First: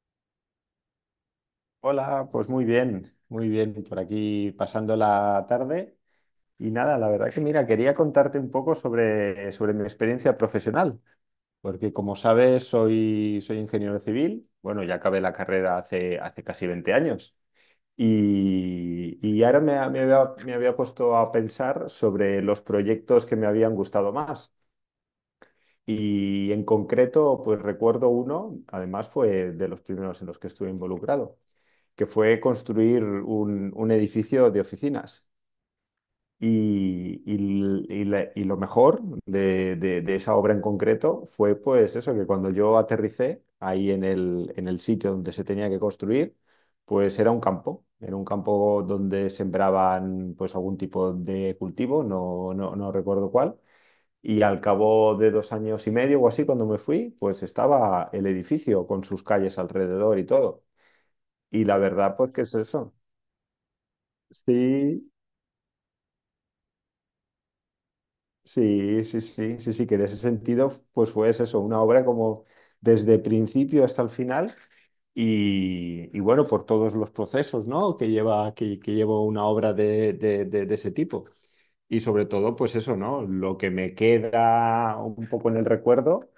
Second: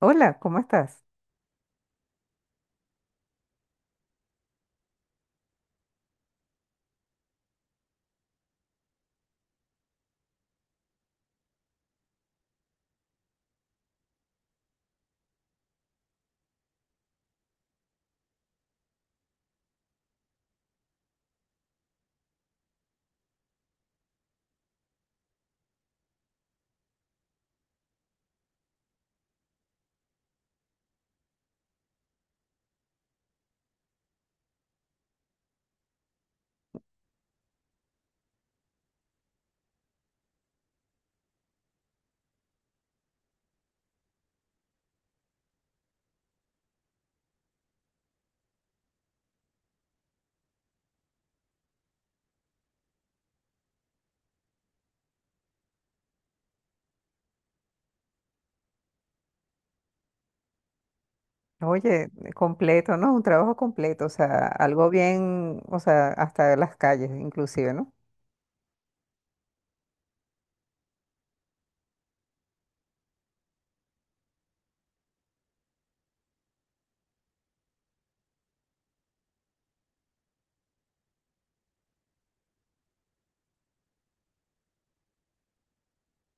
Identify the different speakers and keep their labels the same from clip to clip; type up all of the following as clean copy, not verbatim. Speaker 1: Hola, ¿cómo estás?
Speaker 2: Hola, pues muy bien, por aquí pasando la tarde. Y nada, la verdad que mira, quería contarte un poco sobre mi experiencia profesional, porque como sabes, soy ingeniero civil, bueno, ya acabé la carrera hace casi 20 años. Y ahora me había puesto a pensar sobre los proyectos que me habían gustado más. Y en concreto, pues recuerdo uno, además fue de los primeros en los que estuve involucrado que fue construir un edificio de oficinas. Y lo mejor de esa obra en concreto fue pues eso, que cuando yo aterricé ahí en el sitio donde se tenía que construir, pues era un campo donde sembraban pues algún tipo de cultivo, no, no, no recuerdo cuál. Y al cabo de 2 años y medio o así, cuando me fui, pues estaba el edificio con sus calles alrededor y todo. Y la
Speaker 1: Oye,
Speaker 2: verdad, pues que es eso.
Speaker 1: completo, ¿no? Un trabajo completo, o sea, algo
Speaker 2: Sí,
Speaker 1: bien, o sea, hasta las calles inclusive, ¿no?
Speaker 2: sí, sí, sí, sí, sí, que en ese sentido, pues fue eso, una obra como desde principio hasta el final y bueno, por todos los procesos, ¿no? que lleva una obra de ese tipo. Y sobre todo, pues eso, ¿no? Lo que me queda un poco en el recuerdo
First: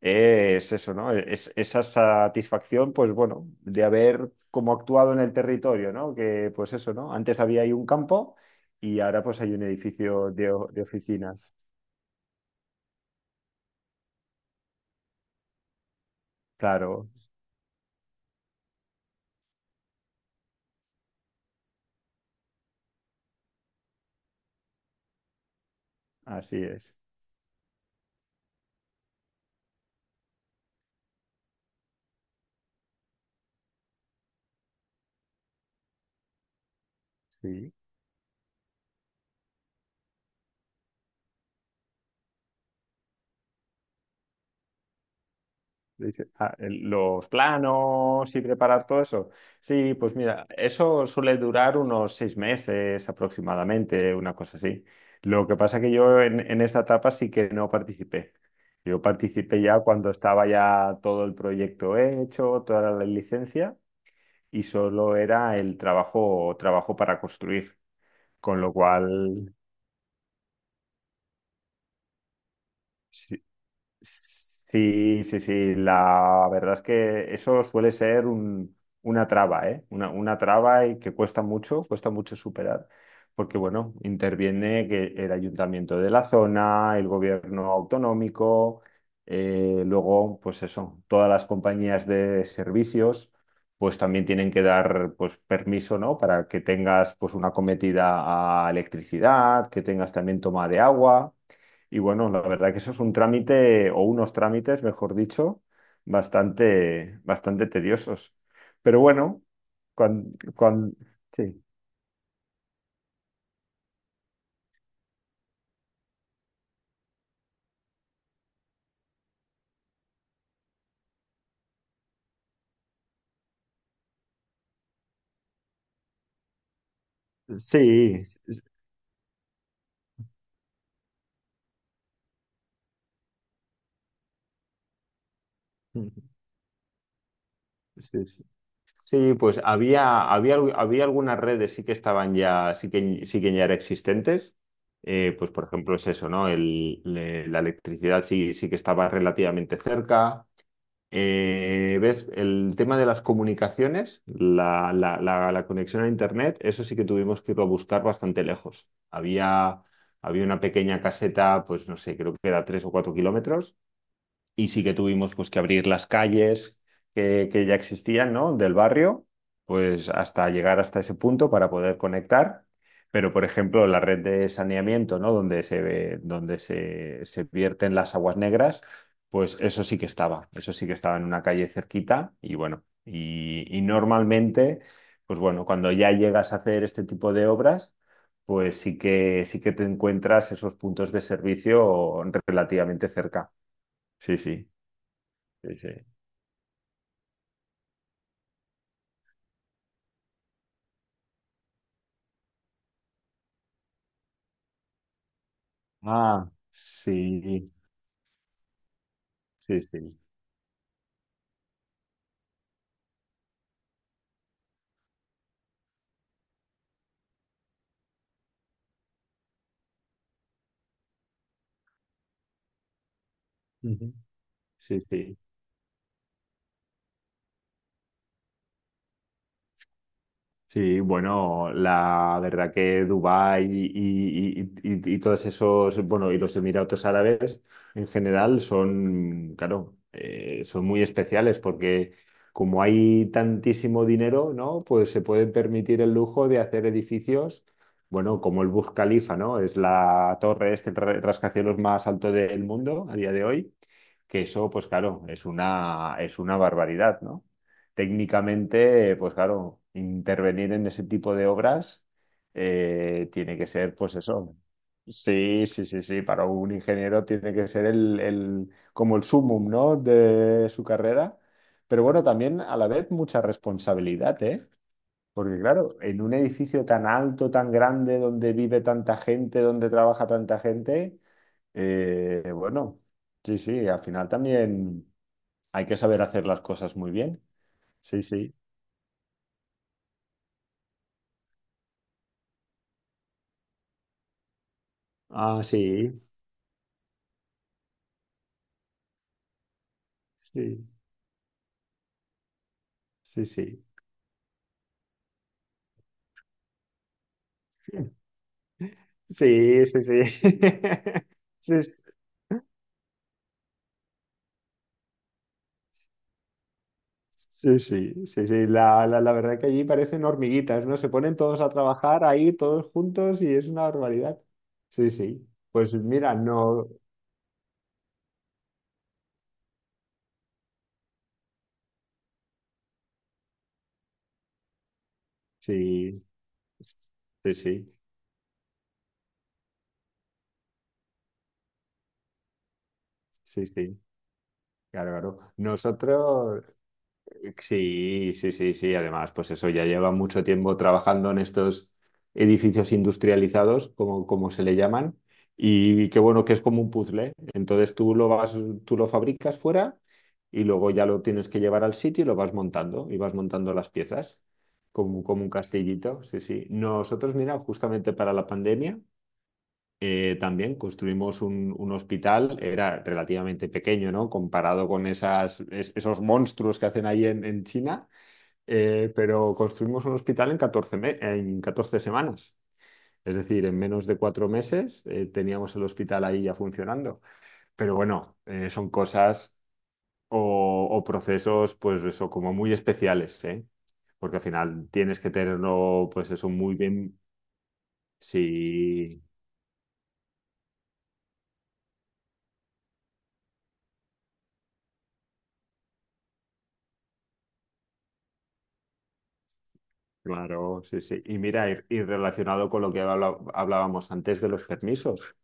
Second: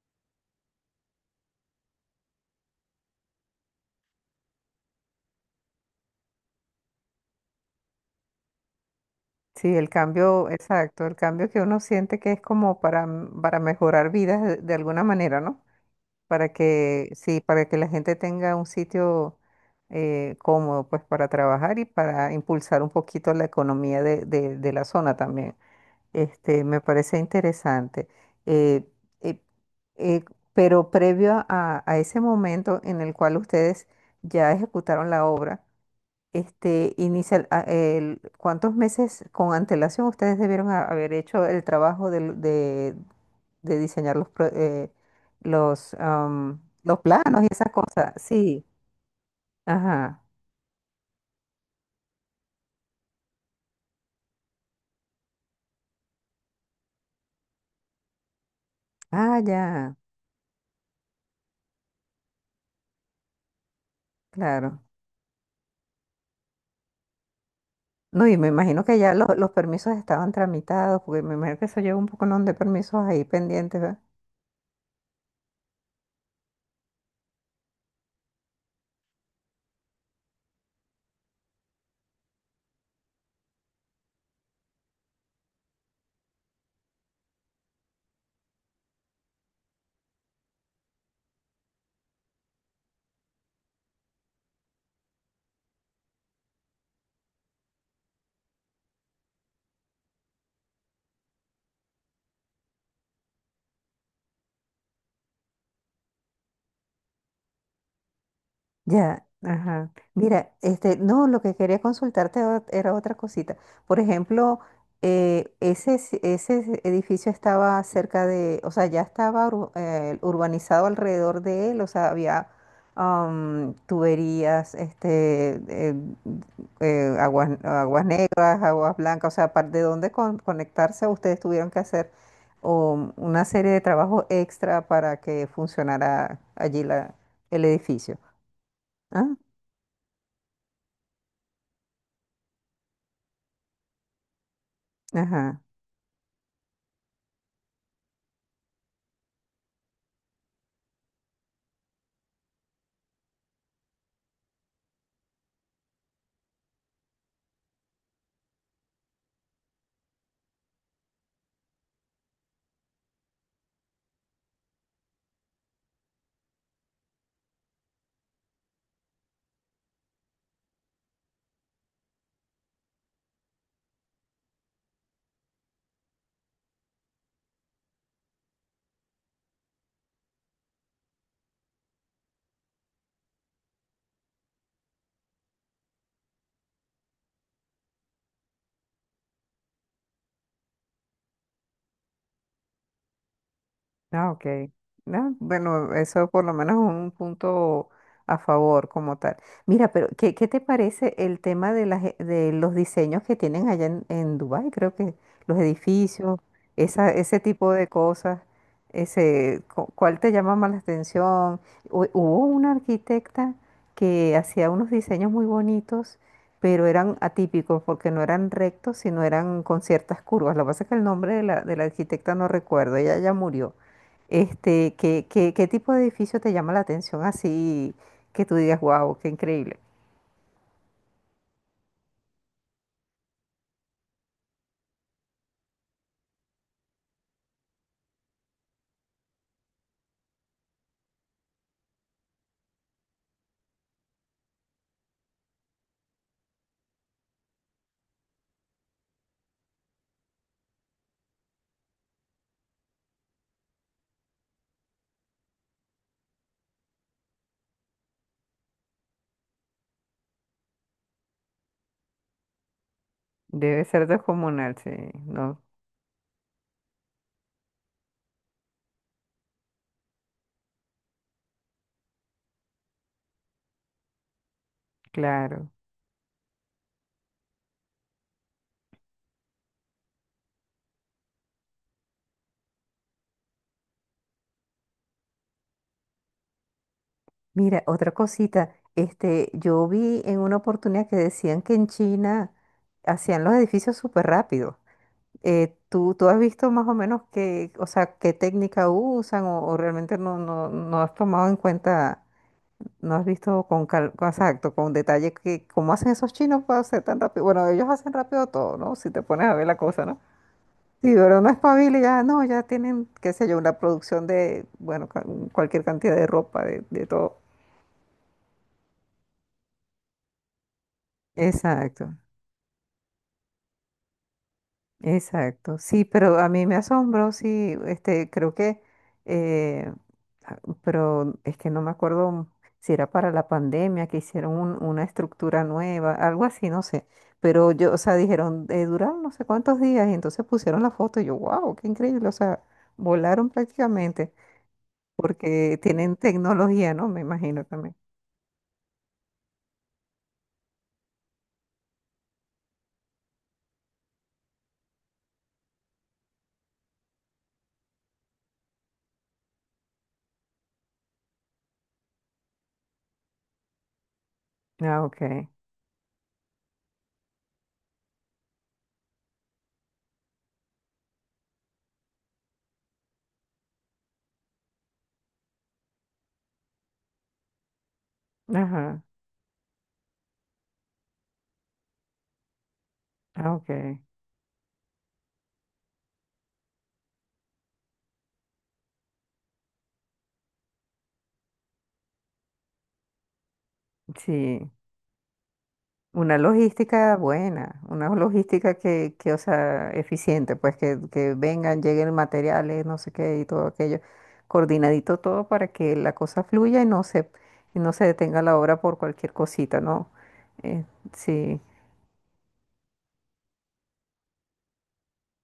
Speaker 2: es eso, ¿no? Es esa satisfacción, pues bueno, de haber como actuado en el territorio, ¿no? Que pues eso, ¿no? Antes había ahí un campo y ahora pues hay un
Speaker 1: Sí, el
Speaker 2: edificio
Speaker 1: cambio,
Speaker 2: de
Speaker 1: exacto, el cambio
Speaker 2: oficinas.
Speaker 1: que uno siente que es como para, para mejorar vidas de alguna manera, ¿no? Para
Speaker 2: Claro,
Speaker 1: que, sí, para que la gente tenga un sitio cómodo, pues, para trabajar y para impulsar un poquito la economía de la zona también.
Speaker 2: así
Speaker 1: Este, me
Speaker 2: es.
Speaker 1: parece interesante. Eh, eh, eh, pero previo a ese momento en el cual ustedes ya ejecutaron la obra, este,
Speaker 2: Sí.
Speaker 1: ¿cuántos meses con antelación ustedes debieron haber hecho el trabajo de diseñar los, pro- los,
Speaker 2: Dice, ah,
Speaker 1: am,
Speaker 2: el-
Speaker 1: los
Speaker 2: los
Speaker 1: planos y esas cosas?
Speaker 2: planos y
Speaker 1: Sí,
Speaker 2: preparar todo eso. Sí, pues
Speaker 1: ajá.
Speaker 2: mira, eso suele durar unos 6 meses aproximadamente, una cosa así. Lo que pasa que yo en esa etapa sí que no participé. Yo
Speaker 1: Ah,
Speaker 2: participé ya
Speaker 1: ya,
Speaker 2: cuando estaba ya todo el proyecto hecho, toda la licencia, y
Speaker 1: claro.
Speaker 2: solo era el trabajo, trabajo para construir.
Speaker 1: No, y me
Speaker 2: Con lo
Speaker 1: imagino que ya los
Speaker 2: cual,
Speaker 1: permisos estaban tramitados, porque me imagino que eso lleva un poco, ¿no?, de permisos ahí
Speaker 2: sí,
Speaker 1: pendientes, ¿verdad?
Speaker 2: sí, sí, sí. La verdad es que eso suele ser una traba, ¿eh? Una traba y que cuesta mucho superar, porque bueno, interviene que el ayuntamiento de la zona, el gobierno autonómico, luego, pues eso, todas las compañías de servicios, pues también tienen que dar, pues, permiso, ¿no? Para que tengas, pues, una cometida a electricidad, que tengas también toma de agua. Y bueno, la verdad que eso es un trámite, o unos trámites, mejor dicho, bastante, bastante tediosos. Pero
Speaker 1: Ya,
Speaker 2: bueno,
Speaker 1: ajá.
Speaker 2: cuando,
Speaker 1: Mira, este, no, lo que
Speaker 2: sí,
Speaker 1: quería consultarte era otra cosita. Por ejemplo, edificio estaba cerca de, o sea, ya urbanizado alrededor de él, o sea, había tuberías, aguas
Speaker 2: sí,
Speaker 1: negras, aguas blancas, o sea, de dónde conectarse, ustedes tuvieron que hacer o una serie de trabajos extra para que
Speaker 2: mm,
Speaker 1: funcionara allí el edificio.
Speaker 2: sí, sí. Sí,
Speaker 1: Ah,
Speaker 2: pues había algunas redes sí que estaban ya, sí que ya eran existentes. Pues
Speaker 1: ajá.
Speaker 2: por ejemplo es eso, ¿no? La electricidad sí, sí que estaba relativamente cerca. ¿Ves? El tema de las comunicaciones, la conexión a Internet, eso sí que tuvimos que irlo a buscar bastante lejos. Había una pequeña caseta, pues no sé, creo que era 3 o 4 kilómetros, y sí que tuvimos pues, que abrir las calles que ya existían, ¿no? Del barrio, pues hasta llegar hasta ese punto para poder conectar. Pero, por ejemplo, la red de saneamiento, ¿no? Donde se ve- donde se vierten las aguas negras, pues eso sí que estaba. Eso sí que estaba en una calle cerquita. Y bueno, y normalmente, pues bueno, cuando ya llegas a hacer este tipo de obras, pues sí que te encuentras esos puntos de servicio relativamente cerca.
Speaker 1: Ah,
Speaker 2: Sí,
Speaker 1: ok.
Speaker 2: sí.
Speaker 1: Ah,
Speaker 2: Sí,
Speaker 1: bueno,
Speaker 2: sí.
Speaker 1: eso por lo menos es un punto a favor como tal. Mira, pero ¿qué, qué te parece el tema de, de los diseños que tienen allá en Dubái? Creo que los edificios,
Speaker 2: Ah,
Speaker 1: ese
Speaker 2: sí,
Speaker 1: tipo de cosas,
Speaker 2: sí, sí.
Speaker 1: ¿cuál te llama más la atención? Hubo una arquitecta que hacía unos diseños muy bonitos, pero eran atípicos porque no eran rectos, sino eran con ciertas curvas. Lo que pasa es que el nombre de la arquitecta no recuerdo, ella ya murió.
Speaker 2: Ujú.
Speaker 1: Este,
Speaker 2: Sí, sí.
Speaker 1: qué tipo de edificio te llama la atención así que tú digas, wow, qué increíble?
Speaker 2: Sí, bueno, la verdad que Dubái y todos esos, bueno, y los Emiratos Árabes en general son, claro, son muy especiales porque como hay tantísimo dinero, ¿no? Pues se pueden permitir el lujo de hacer edificios, bueno, como el Burj Khalifa, ¿no? Es la torre, rascacielos más alto del mundo a día de hoy, que eso, pues claro, es una barbaridad, ¿no? Técnicamente, pues claro, intervenir en ese tipo de obras tiene que
Speaker 1: Debe
Speaker 2: ser,
Speaker 1: ser
Speaker 2: pues eso.
Speaker 1: descomunal, sí, ¿no?
Speaker 2: Sí, sí, sí, sí. Para un ingeniero tiene que ser como el sumum, ¿no? de su carrera. Pero bueno, también a la vez mucha responsabilidad, ¿eh? Porque
Speaker 1: Claro.
Speaker 2: claro, en un edificio tan alto, tan grande, donde vive tanta gente, donde trabaja tanta gente, bueno, sí, sí, al final también hay que saber hacer las cosas muy bien.
Speaker 1: Mira, otra
Speaker 2: Sí, sí.
Speaker 1: cosita, este, yo vi en una oportunidad que decían que en China hacían los edificios súper rápido.
Speaker 2: Ah, sí,
Speaker 1: Tú has visto más o menos qué, o sea, qué técnica usan o realmente
Speaker 2: sí,
Speaker 1: no has tomado en cuenta? No has
Speaker 2: sí,
Speaker 1: visto con
Speaker 2: sí.
Speaker 1: calma, exacto, con detalle, que cómo hacen esos chinos para hacer tan rápido. Bueno, ellos hacen rápido todo, ¿no? Si te pones a ver la
Speaker 2: Sí, sí,
Speaker 1: cosa, ¿no?
Speaker 2: sí.
Speaker 1: Sí, pero no
Speaker 2: Sí,
Speaker 1: espabila, y
Speaker 2: sí,
Speaker 1: ya, no, ya tienen, qué sé yo, una producción de, bueno, cualquier cantidad de ropa, de todo.
Speaker 2: sí, sí, sí, sí. La verdad que allí parecen hormiguitas, ¿no? Se ponen todos a
Speaker 1: Exacto.
Speaker 2: trabajar ahí, todos juntos, y es una barbaridad. Sí, sí.
Speaker 1: Exacto,
Speaker 2: Pues
Speaker 1: sí,
Speaker 2: mira,
Speaker 1: pero a mí me
Speaker 2: no.
Speaker 1: asombró, sí, este, creo que, eh, pero es que no me acuerdo si era para la pandemia que hicieron una estructura nueva,
Speaker 2: Sí,
Speaker 1: algo así, no sé,
Speaker 2: sí,
Speaker 1: pero yo,
Speaker 2: sí,
Speaker 1: o sea, dijeron, duraron no sé cuántos días y entonces pusieron la foto y yo, wow, qué increíble, o sea, volaron
Speaker 2: sí, sí.
Speaker 1: prácticamente
Speaker 2: Claro, claro.
Speaker 1: porque tienen
Speaker 2: Nosotros.
Speaker 1: tecnología, ¿no? Me imagino también.
Speaker 2: Sí, sí, sí, sí. Además, pues eso ya lleva mucho tiempo trabajando en estos edificios industrializados, como se le llaman, y, qué bueno que es como un puzzle, ¿eh? Entonces tú lo vas, tú lo fabricas fuera y luego ya lo tienes que llevar al sitio y lo vas montando, y vas montando las piezas
Speaker 1: Ah,
Speaker 2: como
Speaker 1: ok,
Speaker 2: un castillito. Sí, sí. Nosotros, mira, justamente para la pandemia. También construimos un hospital, era relativamente pequeño, ¿no? Comparado con esos monstruos que hacen ahí en China,
Speaker 1: ajá,
Speaker 2: pero construimos un hospital en catorce semanas. Es
Speaker 1: ah,
Speaker 2: decir,
Speaker 1: ok,
Speaker 2: en menos de 4 meses teníamos el hospital ahí ya funcionando. Pero bueno, son cosas o procesos, pues eso, como muy especiales, ¿eh? Porque al
Speaker 1: sí.
Speaker 2: final tienes que tenerlo, pues
Speaker 1: Una
Speaker 2: eso, muy
Speaker 1: logística
Speaker 2: bien.
Speaker 1: buena, una logística
Speaker 2: Sí,
Speaker 1: que, o sea, eficiente, pues que vengan, lleguen materiales, no sé qué y todo aquello, coordinadito todo para que la cosa fluya y no se detenga la obra por cualquier cosita, ¿no?
Speaker 2: claro,
Speaker 1: Eh,
Speaker 2: sí, sí. Y
Speaker 1: sí,
Speaker 2: mira, y relacionado con lo que hablábamos antes de los permisos.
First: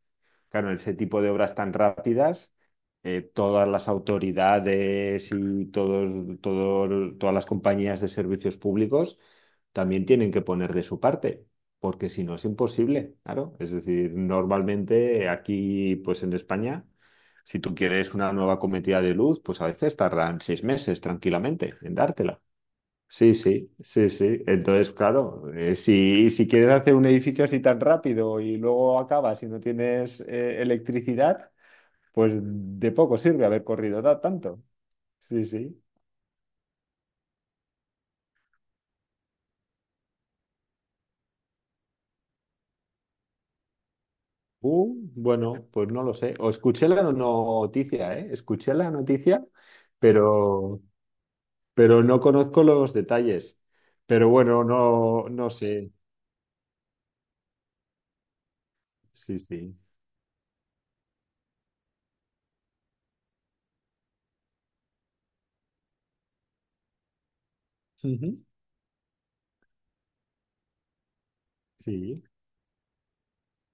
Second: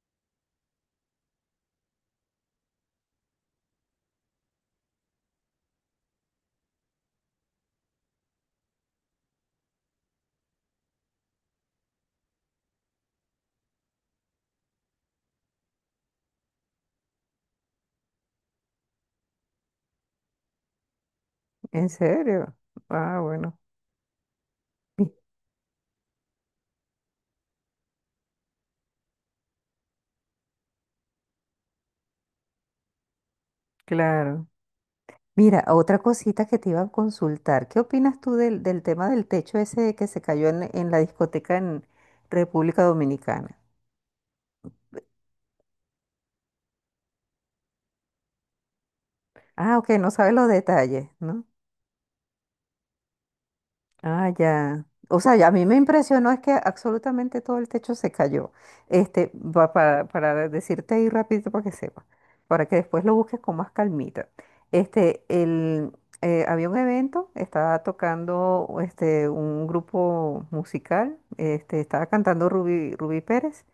Speaker 2: Claro, en ese tipo de obras tan rápidas, todas las autoridades y todas las compañías de servicios públicos también tienen que poner de su parte, porque si no es imposible, claro. Es decir, normalmente aquí, pues en España, si tú quieres una nueva cometida de luz, pues a veces tardan 6 meses tranquilamente
Speaker 1: en
Speaker 2: en dártela.
Speaker 1: serio. Ah,
Speaker 2: Sí,
Speaker 1: bueno,
Speaker 2: sí, sí, sí. Entonces,
Speaker 1: mi-
Speaker 2: claro, si quieres hacer un edificio así tan rápido y luego acabas y no tienes electricidad, pues de poco sirve haber corrido ta-
Speaker 1: claro.
Speaker 2: tanto. Sí,
Speaker 1: Mira,
Speaker 2: sí.
Speaker 1: otra cosita que te iba a consultar, ¿qué opinas tú del, del tema del techo ese que se cayó en la discoteca en República Dominicana?
Speaker 2: Bueno, pues no lo sé. O escuché la noticia, ¿eh? Escuché la noticia,
Speaker 1: Ah, ok, no sabes los
Speaker 2: pero,
Speaker 1: detalles, ¿no?
Speaker 2: pero no conozco los detalles. Pero
Speaker 1: Ah,
Speaker 2: bueno,
Speaker 1: ya. O
Speaker 2: no,
Speaker 1: sea, ya
Speaker 2: no
Speaker 1: a mí me
Speaker 2: sé.
Speaker 1: impresionó es que absolutamente todo el techo se cayó. Este,
Speaker 2: Sí,
Speaker 1: va
Speaker 2: sí.
Speaker 1: para decirte ahí rápido para que sepas, para que después lo busques con más calmita. Este, el, había un evento, estaba
Speaker 2: Ujú.
Speaker 1: tocando este, un grupo musical, este, estaba
Speaker 2: Sí.
Speaker 1: cantando Rubí, Rubí Pérez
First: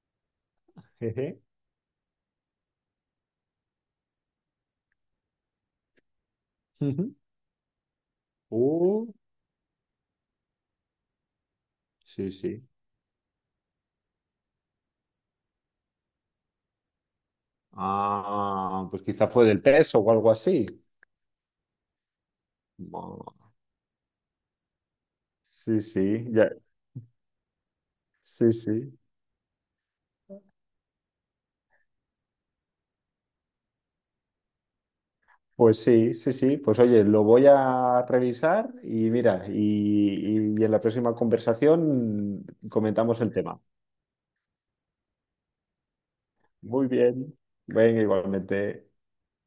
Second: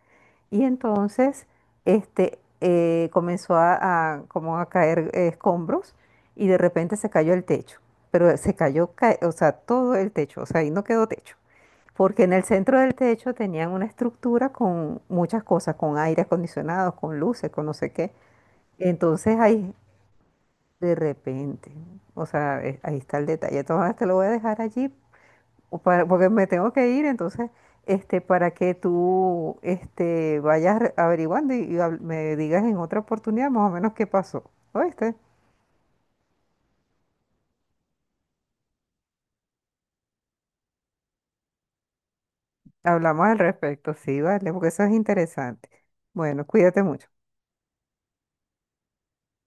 Speaker 1: y
Speaker 2: Jeje.
Speaker 1: entonces este, comenzó a, como a caer escombros y de repente se
Speaker 2: Ujú.
Speaker 1: cayó el techo. Pero se cayó,
Speaker 2: Uh,
Speaker 1: o sea, todo el techo, o sea, ahí no quedó techo. Porque
Speaker 2: sí,
Speaker 1: en el
Speaker 2: sí.
Speaker 1: centro del techo tenían una estructura con muchas cosas, con aire acondicionado, con luces, con no sé qué.
Speaker 2: Ah, pues quizá
Speaker 1: Entonces
Speaker 2: fue del
Speaker 1: ahí,
Speaker 2: peso o algo así.
Speaker 1: de repente, o sea, ahí está el
Speaker 2: Bueno,
Speaker 1: detalle. Entonces te lo voy a dejar allí o
Speaker 2: sí, sí,
Speaker 1: porque me
Speaker 2: ya,
Speaker 1: tengo que ir, entonces, este, para
Speaker 2: sí,
Speaker 1: que
Speaker 2: sí.
Speaker 1: tú, este, averiguando y me digas en otra oportunidad más o menos qué pasó, ¿oíste?
Speaker 2: Pues sí, sí, sí. Pues oye, lo voy a revisar y mira, y en la próxima conversación comentamos
Speaker 1: Hablamos
Speaker 2: el
Speaker 1: al
Speaker 2: tema.
Speaker 1: respecto, sí, vale, porque eso es interesante. Bueno, cuídate
Speaker 2: Muy
Speaker 1: mucho.
Speaker 2: bien. Venga, igualmente.